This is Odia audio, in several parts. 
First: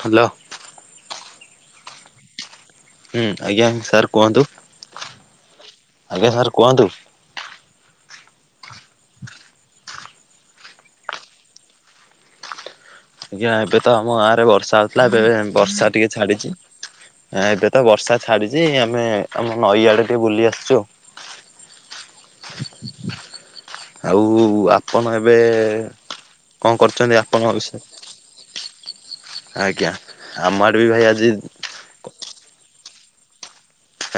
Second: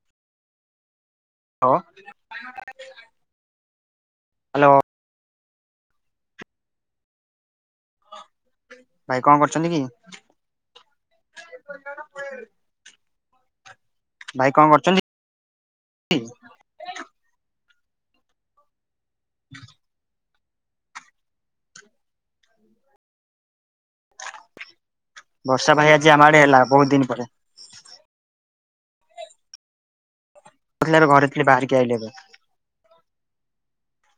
ହ୍ୟାଲୋ। ହଁ। ହୁଁ ଆଜ୍ଞା ସାର୍ କୁହନ୍ତୁ। ଆଜ୍ଞା ସାର୍ କୁହନ୍ତୁ। ଭାଇ କଣ କରୁଛନ୍ତି କି? ଆଜ୍ଞା ଏବେ ତ ଆମ ଗାଁ ରେ ଭାଇ କଣ ବର୍ଷା ହେଉଥିଲା। କରୁଛନ୍ତି? ଏବେ ବର୍ଷା ଟିକେ ଛାଡିଛି ଏବେ। ତ ବର୍ଷା ଛାଡିଛି! ଆମେ ଆମ ନଈ ଆଡେ ଟିକେ ବୁଲି ଆସିଛୁ। [inaudible] ଆଉ ଆ ଆପଣ ଏବେ ବର୍ଷା ଭାଇ ଆଜି ଆମ ଆଡେ ହେଲା କଣ ବହୁତ ଦିନ କରୁଛନ୍ତି, ପରେ ଆପଣଙ୍କ ବିଷୟରେ ଆଜ୍ଞା ଆମ ଆଡେ ବି କହୁଥିଲେ ଭାଇ ଏବେ ଘରେ ଆଜି ଥିଲି ବାହାରିକି ଆଇଲି ଏବେ।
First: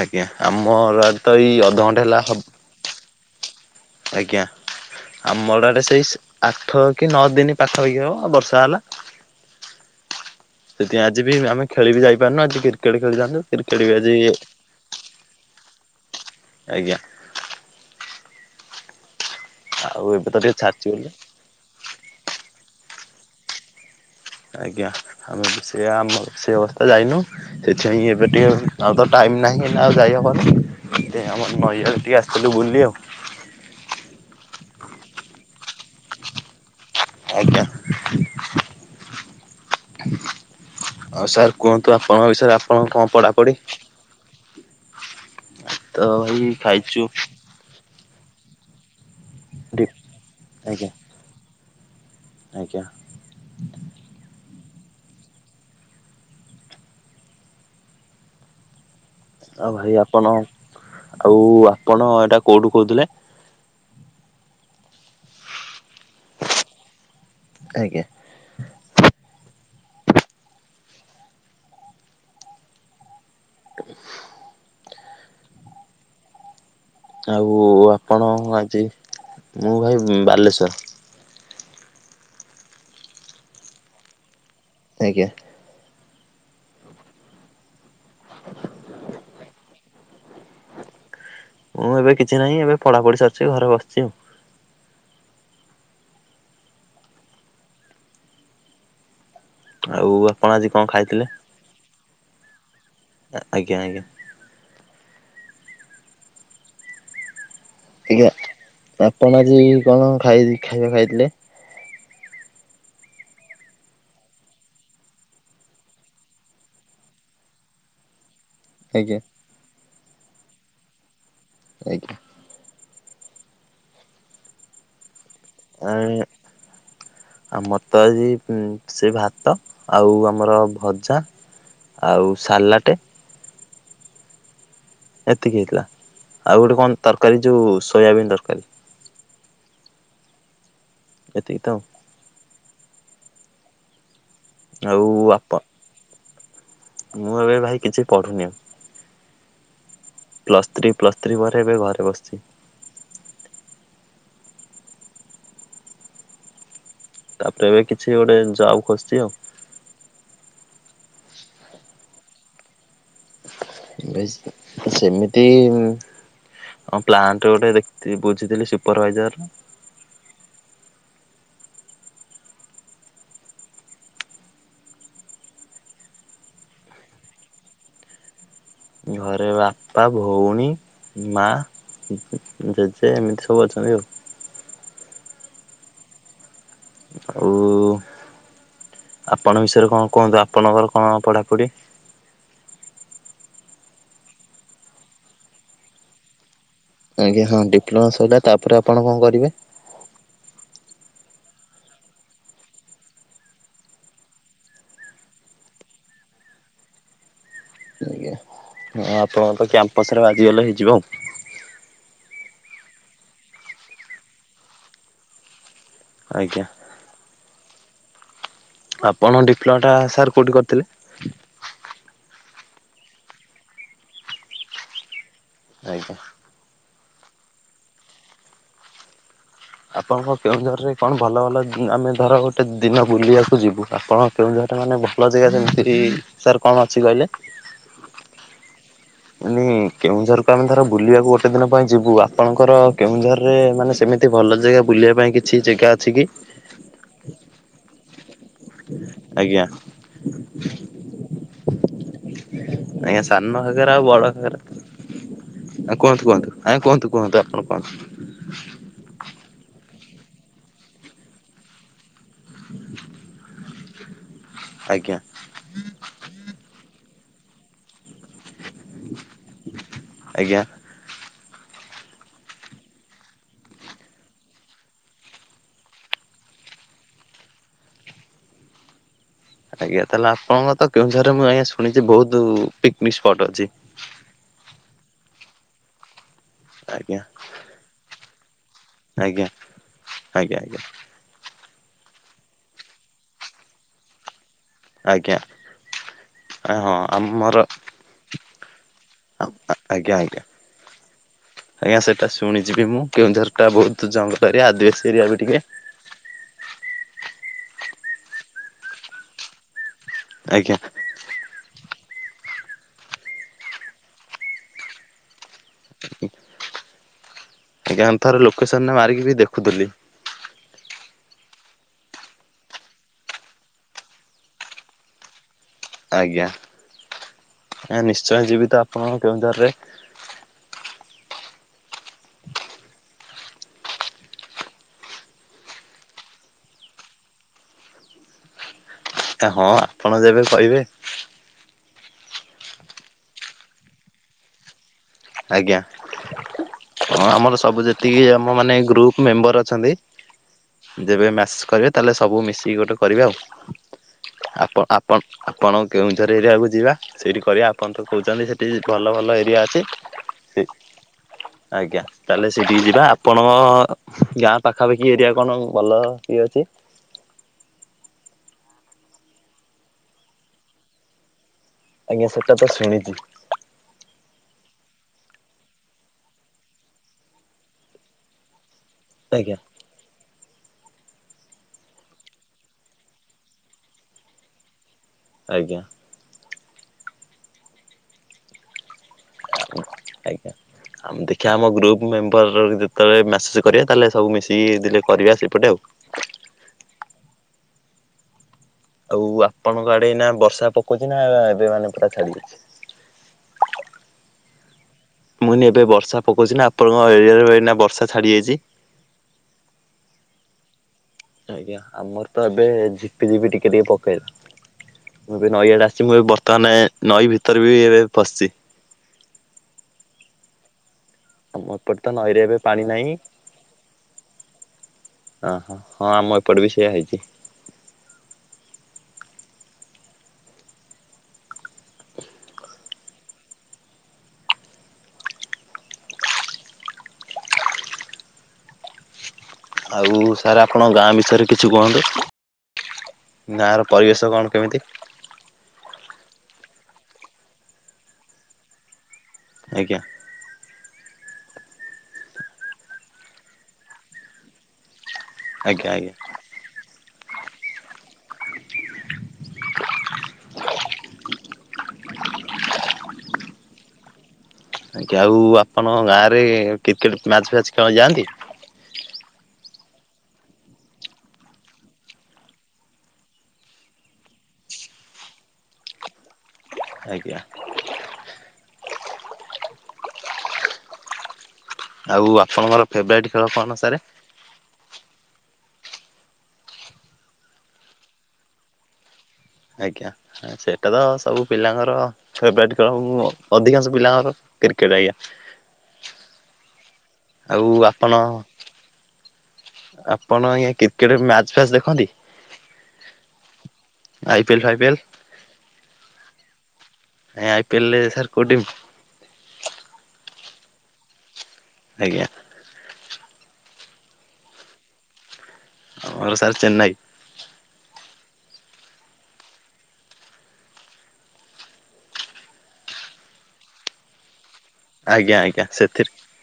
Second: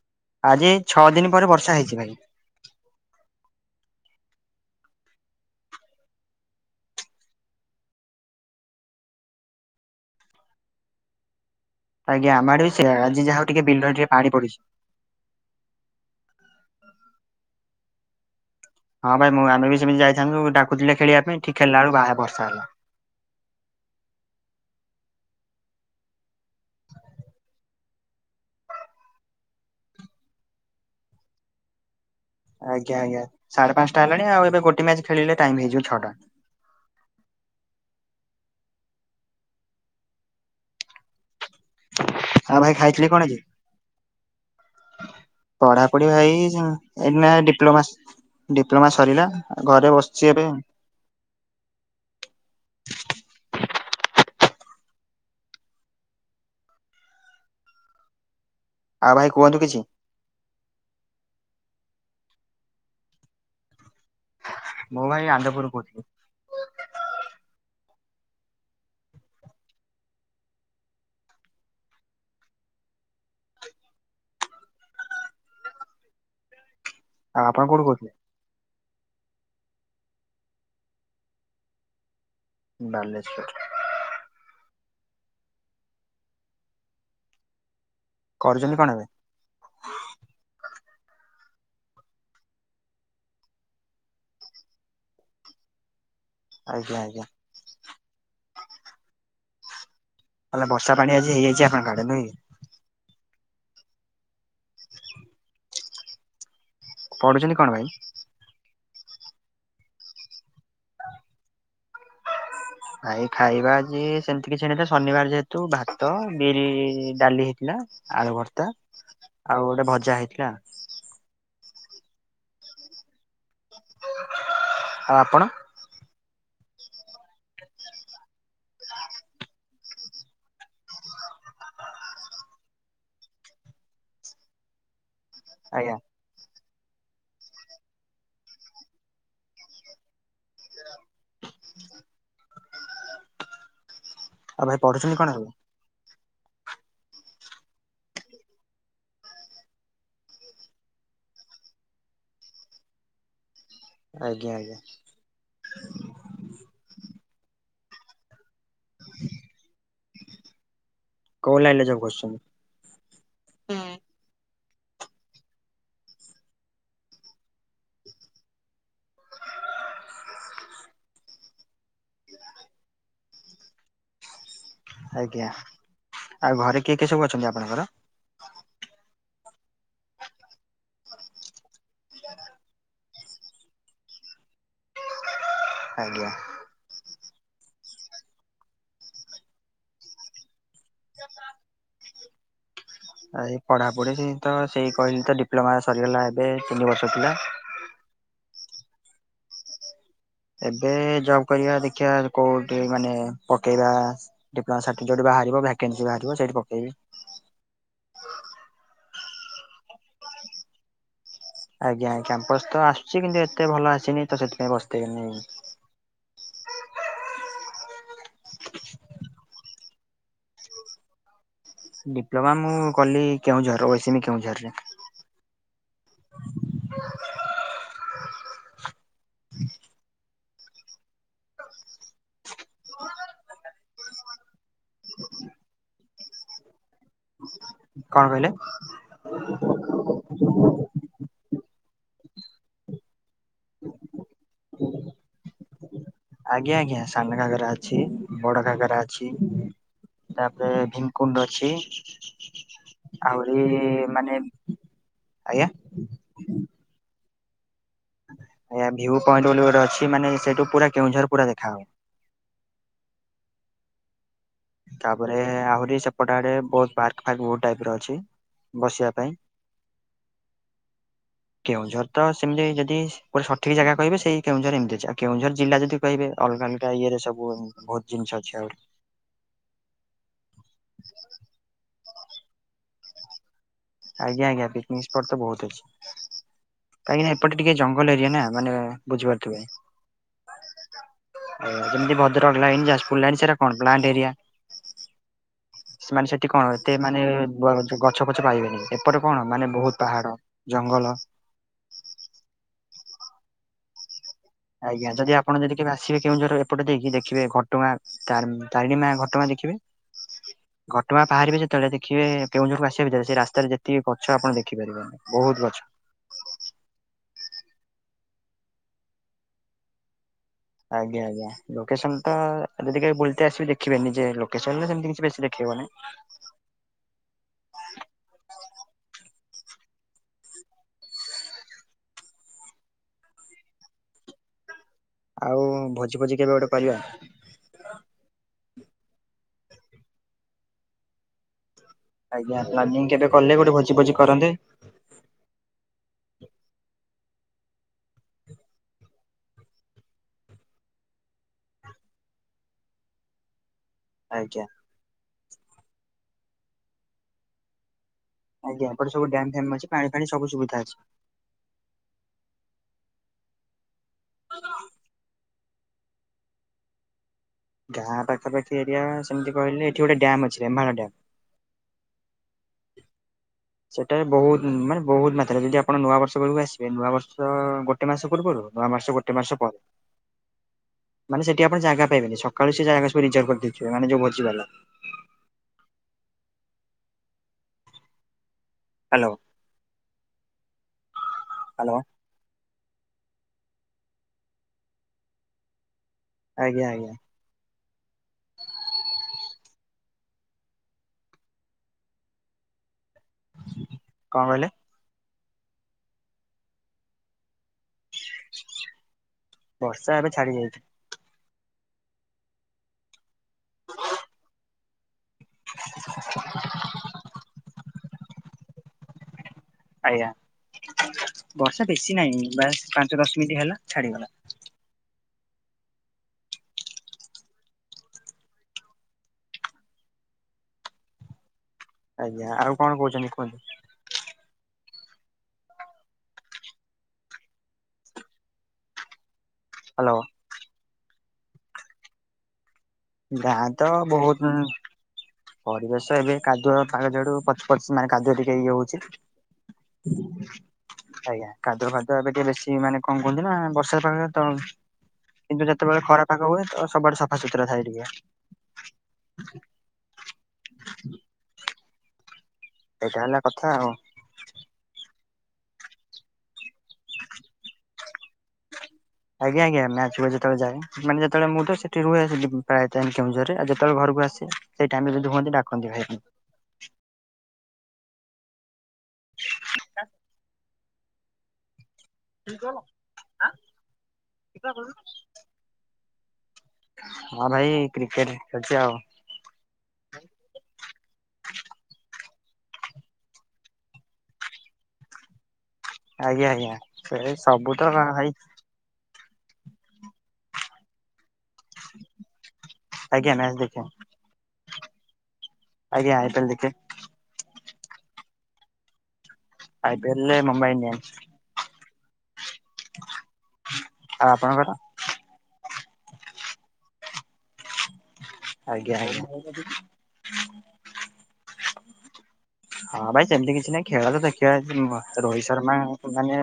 ଆଜ୍ଞା ଆଜି ଛଅ ଆମର ଦିନ ତ ପରେ ଏଇ ବର୍ଷା ହେଇଛି ଅଧଘଣ୍ଟା ଭାଇ। ହେଲା ହବ ଆଜ୍ଞା। ଆମର ଆଡେ ସେଇ ଆଠ କି ନଅ ଦିନି ପାଖ ହେଇକି ହବ ବର୍ଷା ହେଲା। ସେଥିପାଇଁ ଆଜି ବି ଆମେ ଖେଳି ବି ଆଜ୍ଞା ଯାଇପାରୁନୁ ଆମ ଆଜି ଆଡେ ବି ସେଇଆ କ୍ରିକେଟ ଖେଳି ଆଜି ଯାହା ଯଥାନ୍ତୁ ହଉ ଟିକେ କ୍ରିକେଟ ବିଲରେ ବି ଟିକେ ଆଜି ପାଣି ପଡିଛି। ଆଜ୍ଞା, ନାଇଁ ମୁଁ ଆମେ ବି ସେମିତି ଆଉ ଏବେ ତ ଯାଇଥାନ୍ତୁ ଟିକେ ଛାଡିଛି ଡାକୁଥିଲେ ବୋଲି ଖେଳିବା ପାଇଁ ଠିକ ଖେଳିଲା ବେଳକୁବାହା ବର୍ଷା ହେଲା। ଆଜ୍ଞା ଆମେ ବି ସେୟା ଆମ ସେ ଅବସ୍ଥା ଯାଇନୁ ସେଥିପାଇଁ ଏବେ ଟିକେ ଆଉ ତ ଟା ନାହି ଆଉ ଯାଇ ହବନି ଏ ଆମ ନଈ ଆଡେ ଟିକେ ଆସି ଆଜ୍ଞା ଆଜ୍ଞା ସାଢେ ପାଞ୍ଚଟା ହେଲାଣି ଆଉ ଏବେ ଗୋଟେ ମ୍ୟାଚ ଖେଳିଲେ ଟାଇମ ହେଇଯିବ ଛଅଟା। ଆଜ୍ଞା ଆଉ ସାର୍ କୁହନ୍ତୁ ଆପଣଙ୍କ ବିଷୟରେ ଆଉ ଭାଇ ଆପଣଙ୍କ କଣ ଖାଇଥିଲି ଆଜି? ପଢାପଢି ତ ପଢାପଢି ଭାଇ ଖାଇଛୁ ଏଇନା ଡିପ୍ଲୋମା ଡିପ୍ଲୋମା ସରିଲା ଡି ଘରେ ବସିଛି ଏବେ ଆଜ୍ଞା। ଆଜ୍ଞା, ଆଉ ଭାଇ କୁହନ୍ତୁ ଆଉ କିଛି? ଭାଇ ଆପଣ ଆଉ ଆପଣ ଏଇଟା କୋଉଠୁ କହୁଥିଲେ। ମୁ ଭାଇ ଆନନ୍ଦପୁର ରୁ କହୁଥିଲି। ଆଜ୍ଞା, ଆଉ ଆପଣ କୋଉଠୁ କହୁଥିଲେ? ଆପଣ ଆଜି ମୁଁ ଭାଇ ବାଲେଶ୍ଵର। ବାଲେଶ୍ୱର। ଆଜ୍ଞା, କରୁଛନ୍ତି କଣ ଏବେ? ମୁଁ ଏବେ କିଛି ନାହିଁ ଏବେ ପଢାପଢି ସରିଛି ଘରେ ବସିଛି ଆଉ ଆଜ୍ଞା ଆଜ୍ଞା, ଆଉ ଆପଣ ତାହେଲେ ଆଜି କଣ ବର୍ଷା ପାଣି ଆଜି ଖାଇଥିଲେ? ହେଇଯାଇଛି ଆପଣଙ୍କ ଆଡେ ନୁହେଁ କି ଆଜ୍ଞା ଆଜ୍ଞା, ପଢୁଛନ୍ତି କଣ ଭାଇ? ଆଜ୍ଞା ଆପଣ ଆଜି କଣ ଖାଇ ଖାଇବା ଖାଇଥିଲେ। ଭାଇ ଖାଇବା ଆଜି ସେମତି କିଛି ହେଇନଥିଲା ଶନିବାର ଯେହେତୁ ଭାତ ବିରି ଡାଲି ହେଇଥିଲା। ଆଳୁ ଭର୍ତ୍ତା ଆଜ୍ଞା ଆଉ ଗୋଟେ ଭଜା ହେଇଥିଲା। ଆଜ୍ଞା, ଆ ଆପଣ? ଏଇଁ, ଆମର ତ ଆଜି ସେ ଭାତ ଆଉ ଆମର ଭଜା, ଆଉ ସାଲାଟେ ଏତିକି ହେଇଥିଲା ଆଜ୍ଞା ଆଉ ଗୋଟେ କଣ ତରକାରୀ ଯୋଉ ସୋୟାବିନ୍ ତରକାରୀ। ଏତିକି ତଆଉ ଆଉ ଭାଇ ପଢୁଛନ୍ତି କଣ ଆପଣ ଏବେ ମୁଁ ଏବେ ଭାଇ କିଛି ପଢୁନି ଆଉ। ପ୍ଲସ୍ ଥ୍ରୀ ପ୍ଲସ୍ ଥ୍ରୀ ପରେ ଏବେ ଘରେ ବସିଛି। ଆଜ୍ଞା। ତାପରେ ଏବେ କିଛି ଗୋଟେ ଜବ୍ ଖୋଜୁଛି ଆଉ। କଉ ଲଇନ ରେ ଜବ୍ ଖଜୁଛନ୍ତି? ସେମିତି ହଁ ପ୍ଲାଣ୍ଟ ଗୋଟେ ଦେଖ୍ ବୁଝିଥିଲି ସୁପରଭାଇଜର। ଆଜ୍ଞା ଆଉ ଘରେ କିଏ କିଏ ସବୁ ଅଛନ୍ତି ଆପଣଙ୍କର? ଘରେ ବାପା ଭଉଣୀ ମା ଜେଜେ ଏମିତି ସବୁ ଅଛନ୍ତି ଆଉ। ଆଜ୍ଞା ଓ ଆପଣଙ୍କ ବିଷୟରେ କଣ କୁହନ୍ତୁ ଆପଣଙ୍କର କଣ ପଢାପଢ଼ି? ଏ ପଢ଼ାପଢ଼ି ତ ସେଇ କହିଲି ତ ଡିପ୍ଲୋମା ସରିଗଲା ଏବେ ତିନି ବର୍ଷ ଥିଲା। ଆଜ୍ଞା ହଁ ଡିପ୍ଲୋମା ସରିଲା ତାପରେ ଆପଣ କଣ କରିବେ? ଏବେ ଜବ୍ କରିବା ଦେଖିବା କୋଉଠି ମାନେ ପକେଇବା ଡିପ୍ଲମା ସାଠିପିକେଟ ବାହାରିବ। ଭ୍ୟାକ୍ୟାନ୍ସ ବାହାରିବ ସେଇଠି ପକେଇବି। ଆଜ୍ଞା ଆପଣ ତ କ୍ୟାମ୍ପସ ରେ ବାଜିଗଲେ ହେଇଯିବ। ଆଜ୍ଞା କ୍ୟାମ୍ପସ ତ ଆସୁଛି କିନ୍ତୁ ଏତେ ଭଲ ଆସିନି ତ ସେଥିପାଇଁ ବସିଥିଲି ମୁଁ ଆଜ୍ଞା। ଆପଣ ଡିପ୍ଲୋମା ଟା ସାର୍ କୋଉଠି କରିଥିଲେ। ଡିପ୍ଲୋମା ମୁଁ କଲି କେଉଁଝର [inaudible] କେଉଁଝରରେ। ଆଜ୍ଞା। [unintelligible] ଆପଣଙ୍କ କେଉଁଝରରେ କଣ ଭଲ ଭଲ ଆମେ ଧର ଗୋଟେ ଦିନ ବୁଲିବାକୁ ଯିବୁ ଆପଣ କେଉଁଝର ମାନେ ଭଲ ଜାଗା ସେମିତିରି ସାର୍ କଣ ଅଛି କହିଲେ? କଣ କହିଲେ? ମାନେ କେଉଁଝରକୁ ଆମେ ଧର ବୁଲିବାକୁ ଗୋଟେ କେତେ ଦିନ ପାଇଁ ଯିବୁ। ଆପଣଙ୍କର କେଉଁଝରରେ ମାନେ ସେମିତି ଭଲ ଜାଗା ବୁଲିବା ପାଇଁ କିଛି ଜାଗା ଅଛି କି? ଆଜ୍ଞା, ଆଜ୍ଞା ସାନ ଘାଗରା ଅଛି। ବଡ ଘାଗରା ଅଛି। ଆଜ୍ଞା ତାପରେ ଭୀମକୁଣ୍ଡ ଅଛି। ଆହୁରି ମାନେ ଆଜ୍ଞା ଆ, କୁହନ୍ତୁ, କୁହନ୍ତୁ, ଆଜ୍ଞା କୁହନ୍ତୁ, କୁହନ୍ତୁ, ଆ ଆଜ୍ଞା ଭିୟୁ ପଏଣ୍ଟ ବୋଲି ଗୋଟେ ଅଛି ମାନେ ସେଇଠୁ ପୁରା କେଉଁଝର ପୁରା ଦେଖା ହବ। [unintelligible] ଆଜ୍ଞା ତାପରେ ଆହୁରି ସେପଟ ଆଡେ ବହୁତ ପାର୍କ ଫାର୍କ ବହୁତ ଟାଇପ୍ ର ଅଛି। ବସିବା ପାଇଁ। ଆଜ୍ଞା। କେଉଁଝର ତ ସେମିତି ଯଦି ପୁରା ସଠିକ୍ ଜାଗା କହିବେ ସେଇ କେଉଁଝର ଏମିତି ଅଛି। ଆଉ କେଉଁଝର ଜିଲ୍ଲା ଯଦି କହିବେ ହେ ଅଲଗା ଅଲଗା ଇଏରେ ସବୁ ବହୁତ ଜିନିଷ ଅଛି ଆଉ। ଆଜ୍ଞା ତାହେଲେ ଆପଣଙ୍କ ତ କେଉଁଝରେ ମୁଁ ଆଜ୍ଞା ଶୁଣିଚି ବହୁତୁ ପିକନିକ୍ ସ୍ପଟ୍ ଅଛି। ଆଜ୍ଞା ଆଜ୍ଞା ପିକନିକ୍ ସ୍ପଟ୍ ତ ବହୁତ ଅଛି। ଆଜ୍ଞା। କାହିଁକି ନା ଏପଟେ ଟିକେ ଜଙ୍ଗଲ ଏରିଆ ନା। ମାନେ ଆଜ୍ଞା ବୁଝିପାରୁଥିବେ। ଅ, ଆଜ୍ଞା ଆଜ୍ଞା ଯେମିତି ଭଦ୍ରକ ଲାଇନ୍ ଯାଜପୁର ଲାଇନ୍ ସେଟା କଣ ପ୍ଲାଣ୍ଟ ଏରିଆ। ଆଜ୍ଞା। ସେମାନେ ସେଠି କଣ ଏତେ ହଁ ମାନେ ଆମର ବ- ଗଛ ଫଛ ପାଇବେନି ସେପଟ କଣ ମାନେ ବହୁତ ଆଜ୍ଞା ପାହାଡ, ଆଜ୍ଞା। ଜ ଜଙ୍ଗଲ ଆଜ୍ଞା ସେଟା ଶୁଣିଚି ବି ମୁଁ କେଉଁଝର ଟା ବହୁତ ଜଙ୍ଗ ଆଜ୍ଞା, ଯଦି ଆପଣ ଯଦି କେବେ ଆସିବେ କେଉଁଝର ଏପଟେ ଦେଇକି ଦେଖିବେ ଘ ଟଗାଁ ତାରଣ ତାରିଣୀ ମା ଘଟଗାଁ ଦେଖିବେ। ଆଜ୍ଞା ଘଟଗାଁ ବାହାରିବେ ଯେତେବେଳେ ଦେ ଦେଖିବେ କେଉଁଝରକୁ ଆସିବ ଭିତରେ ସେ ରାସ୍ତାରେ ଯେତିକି ଗଛ ଆପଣ ଦେଖି ପାରିବେନି ବହୁତ ଗଛ। ଆ [unintelligible] ଆଜ୍ଞା, ଥରେ ଲୋକେସନ୍ ରେ ମାରିକି ବି ଦେଖୁଥିଲି। ଆଜ୍ଞା, ଆଜ୍ଞା ଲୋକେସନ୍ ତ ଯଦି କେବେ ବୁଲତେ ଆସିବେ ଦେଖିବେ ନିଜେ ଲୋକସନ୍ ରେ ସେମତି କିଛି ବେଶୀ ଦେ ଆଜ୍ଞା ଏଁ, ନିଶ୍ଚୟ ଯିବି ତ ଆପଣଙ୍କ କେଉଁଝର। ରେ ଆଉ ଭୋଜି ଭୋଜି କେବେ ଗୋଟେ କରିବା? ଏ ହଁ ଆପଣ ଯେବେ କହିବେ। ଆଜ୍ଞା ପ୍ଲାନିଂ କେବେ କଲେ ଗୋଟେ ଭୋଜି ଫୋଜି କରନ୍ତେ? ଆଜ୍ଞା ହଁ ଆମର ସବୁ ଯେତିକି ଆମ ମାନେ ଗ୍ରୁପ ମେମ୍ବର ଅଛନ୍ତି ଯେବେ ମାସ କରିବେ ତାହେଲେ ସବୁ ମିଶିକି ଗୋଟେ କରିବା ଆଉ। ଆଜ୍ଞା ଆପ ଆପଣ ଆପଣ କେଉଁଝର ଏରିଆକୁ ଯିବା ସେଇଠି କରିବା। ଆପଣ ତ କହୁଚନ୍ତି ସେଠି ବି ଆଜ୍ଞା ଭଲ ଏପଟେ ସବୁ ଭଲ ଡ୍ୟାମ ଏରିଆ ଫ୍ୟାମ ଅଛି। ପାଣି ଫାଣି ସବୁ ଠି, ସୁବିଧା ଅଛି। ଆଜ୍ଞା ତାହେଲେ ସେଇଟିକ ଯିବା। ଆପଣ ଗାଁ ପାଖାପାଖି ଏରିଆ କଣ ଭଲ କିଏ ଅଛି? ଗାଁ ପାଖାପାାଖି ଏରିଆ ସେମିତି କହିଲେ ଏଠି ଗୋଟେ ଡ୍ୟାମ୍ ଅଛି। ରେମ୍ହାଳ ଡ୍ୟାମ୍। ହଁ ସେଟା ତ ଶୁଣିଚି। ସେଟାରେ ବହୁତ ମାନେ ବହୁତ ମାତ୍ରାରେ ଯଦି ଆପଣ ନୂଆ ବର୍ଷ ବେଳକୁ ଆସିବେ। ନୂଆ ବର୍ଷ ଗୋଟେ ମାସ ପୂର୍ବରୁ ନୂଆ ମାସ ଗୋଟେ ଆଜ୍ଞା ମାସ ପରେ ମାନେ ସେଠି ଆପଣ ଜାଗା ପାଇବେନି। ସକାଳୁ ସେ ଜାଗା ସବୁ ରିଜର୍ଭ କରିି ଦେଇଥିବେ ମାନେ ଯୋଉ ଭୋଜି ଵାଲା। ଆଜ୍ଞା। ହ୍ୟାଲୋ। ଅ, ଆମ ଦେଖିବା ଆମ ହ୍ୟାଲୋ ଗ୍ରୁପ ମେମ୍ବର ର ବି ଯ ତ ଏ ମେସେଜ୍ କରିବା ତାହେଲେ ସବୁ ମିଶିକି ଦିନେ କରିବା ସେପଟେ ଆଉ। ଆଜ୍ଞା, ଆଜ୍ଞା। ଆଉ ଆପଣଙ୍କ ଆଡେ ଏଇନା ବର୍ଷା ପକଉଚି ନା? ଆ, ଏବେ ମାନେ ପୁରା ଛାଡି ଯାଇଛି? କଣ କହିଲେ? ମୁଇଁନ ଏବେ ବର୍ଷା ପକଉଚି ନା ଆପଣଙ୍କ ଏରିଆରେ ବଷ ବର୍ଷା ଛାଡ଼ିଯାଇଛି। ବର୍ଷା ଏବେ ଛାଡି ଯାଇଛି। ଆଜ୍ଞା ଆମର ତ ଏବେ ଝିପିଝିପି ଟିକେ ଟିକେ ପକେଇଲା। ମୁଁ ଏବେ ନଈ ଆଡେ ଆସିଛି ମୁଁ ଏ ବର୍ତ୍ତମାନେ ନଈ ଭିତରେ ବି ଏବେ ପଶିଛି। ଆଜ୍ଞା। ଆମ ବର୍ଷା ଏପଟେ ତ ବେଶି ନଈରେ ନାହିଁ ଏବେ ପାଣି ବାସ ନାହିଁ। ପାଞ୍ଚ ଦଶ ମିନିଟ ହେଲା ଛାଡିଗଲା। ଅ ହୋ ହଁ ଆମ ଏପଟେ ବି ସେଇୟା ହେଇଛି। ଆଜ୍ଞା ଆଉ କଣ କହୁଛନ୍ତି କୁହନ୍ତୁ? ଆଉ ହ୍ୟାଲୋ ସାର୍ ଆପଣ ଗାଁ ବିଷୟରେ କିଛି କୁହନ୍ତୁ? ଗାଁ ତ ଗାଁର ପରିବେଶ ବହୁତ କଣ କେମିତି? ପରିବେଶ ଏବେ କାଦୁଅ କା ଯଡୁ ପଚ ପଚ ମାନେ କାଦୁଅ ଟିକେ ହେଇ ଯାଉ ହଉଛି। ଆଜ୍ଞା ହୁଁ। ଆଜ୍ଞା କାଦୁଅ ଫାଦୁଆ ଏବେ ଟିକେ ବେଶି ମାନେ କଣ କୁହନ୍ତି ନା ବର୍ଷା ପାଗ ତ କିନ୍ତୁ ଆଜ୍ଞା ଯେତେବେଳେ ଆଜ୍ଞା। ଖରା ପାଗ ହୁଏ ତ ସବୁ ଆଡୁ ସଫ ସଫା ସୁତର ଥାଏ ଟିକେ। ଏଇଟା ହେଲା କଥା ଆଉ। ଆଜ୍ଞା ଆଉ ଆପଣଙ୍କ ଗାଁରେ କ୍ରିକେଟ ମ୍ୟାଚ ଫ୍ୟାଚ ଖେଳ ଯାଆନ୍ତି? ଆଜ୍ଞା ଆଜ୍ଞା ମ୍ୟାଚୁ ହୁଏ ଯେତେବେଳେ ଯାଏ ମାନେ ଯେତେବେଳେ ମୁଁ ତ ସେଠି ରୁହେ ସେଠି ପ୍ରାୟ ଟାଇମ୍ କେଉଁଝର ରେ ଯେତେବେଳେ ଘରକୁ ଆସେ ସେ ଟାଇମ୍ ରେ ହୁଅନ୍ତି ଡାକନ୍ତି ଭାଇମାନେ। ଆଜ୍ଞା। ତ [unintelligible] ଆଉ ଆପଣଙ୍କର ଫେବରାଇଟ ଖେଳ କଣ ସାରେ? ହଁ ଭାଇ କ୍ରିକେଟ ଖେଳୁଛି ଆଉ। ଆଜ୍ଞା ସେଇଟା ତ ସବୁ ପିଲାଙ୍କର ଛ ବ୍ୟାଟ ଖେଳ କ ଅଧିକାଂଶ ପିଲାଙ୍କର କ୍ରିକେଟ ଆଜ୍ଞା। ଆଜ୍ଞା ଆଜ୍ଞା ସେ ଆଉ ସବୁ ତ ଆପଣ ଭାଇ ଆପଣ ଆଜ୍ଞା କ୍ରିକେଟ ମ୍ୟାଚ ଫ୍ୟାଚ ଦେଖନ୍ତି? ଆଜ୍ଞା ମ୍ୟାଚ ଦେଖେ ଆଇ ପିଏଲ ଫାଇ ପିଏଲ ଆଜ୍ଞା ଆ ଇ ପି ଏ ଲ ଦେଖେ। ଆ ଇ ପି ଏ ଲ ରେ ସାର୍ କୋଉ ଟିମ? ଆ ଇ ପି ଏ ଲ ରେ ମୁମ୍ବାଇ ଇଡିଆନସ। ଆଜ୍ଞା। ଆଉ ଆପଣଙ୍କ ର? ଆମର ସାର ଚେନାଇ। ଆଜ୍ଞା ଆଜ୍ଞା। ହଁ ଭାଇ ସେମିତି କିଛି ନାହିଁ ଖେଳ ତ ଦେଖିବା ଆଜ୍ଞା ରୋହିତ ଆଜ୍ଞା ଶର୍ମା ସେଥିରେ ମାନେ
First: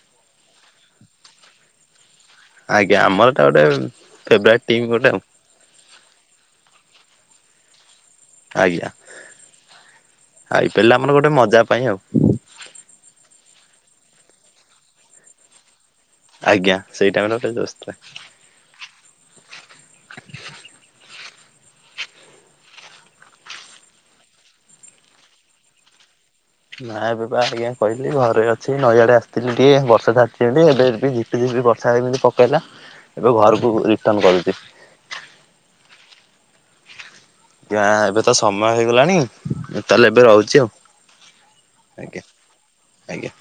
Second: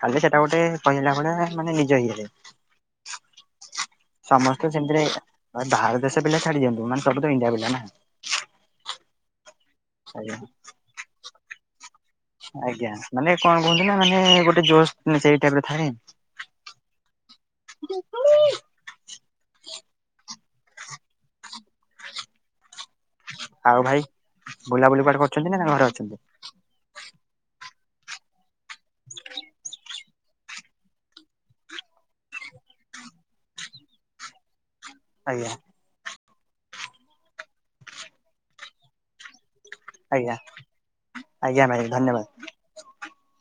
କାଲି ସେଟା ଗୋଟେ କହିଲା ଭଳିଆ ମାନେ ନିଜ ଇଏରେ ଆଜ୍ଞା ଆମର ଏଟା ଗୋଟେ ଫେବରାଇଟ ସମସ୍ତେ ଟିମ୍ ସେମିତିରେ ଗୋଟେ ଆଉ ବାହାର ଦେଶ ପିଲା ଛାଡି ଦଅନ୍ତୁ ସବୁ ତ ଇଣ୍ଡିଆ ପିଲା ନା। ଆଜ୍ଞା ଆଇପିଲେ ଆମର ଗୋଟେ ମଜା ପାଇଁ ଆଉ ଆଜ୍ଞା ମାନେ କଣ କୁହନ୍ତି ନା ମାନେ ଗୋଟେ ଜୋସ୍ ସେଇ ଟାଇମ ରେ ଥାଏ। ଆଜ୍ଞା ସେଇ ଟାଇମ ରେ ଗୋଟେ ଜୋସ୍ ଥିଲା। ଆଉ ଭାଇ ବୁଲାବୁଲି କୁଆଡେ କରୁଛନ୍ତି ନା ଘରେ ଅଛନ୍ତି? ନା ଏବେ ବା ଆଜ୍ଞା କହିଲି ଘରେ ଅଛି ନଈଆଡେ ଆସିଥିଲି ଟିକେ ବର୍ଷା ଛାଡିଛି ଏବେ ବି ଝିପି ଝିପି ବର୍ଷା ଏମିତି ପକେଇଲା ଏବେ ଘରକୁ ରିଟନ୍ କରିବି। ଆଜ୍ଞା। ଆଜ୍ଞା ଏବେ ତ ସମୟ ହେଇଗଲାଣି? ମୁଁ ତାହେଲେ ଏବେ ଆଜ୍ଞା ରହୁଛି ଆଉ ଆଜ୍ଞା ଭାଇ ଧନ୍ୟବାଦ। ଆଜ୍ଞା ଆଜ୍ଞା।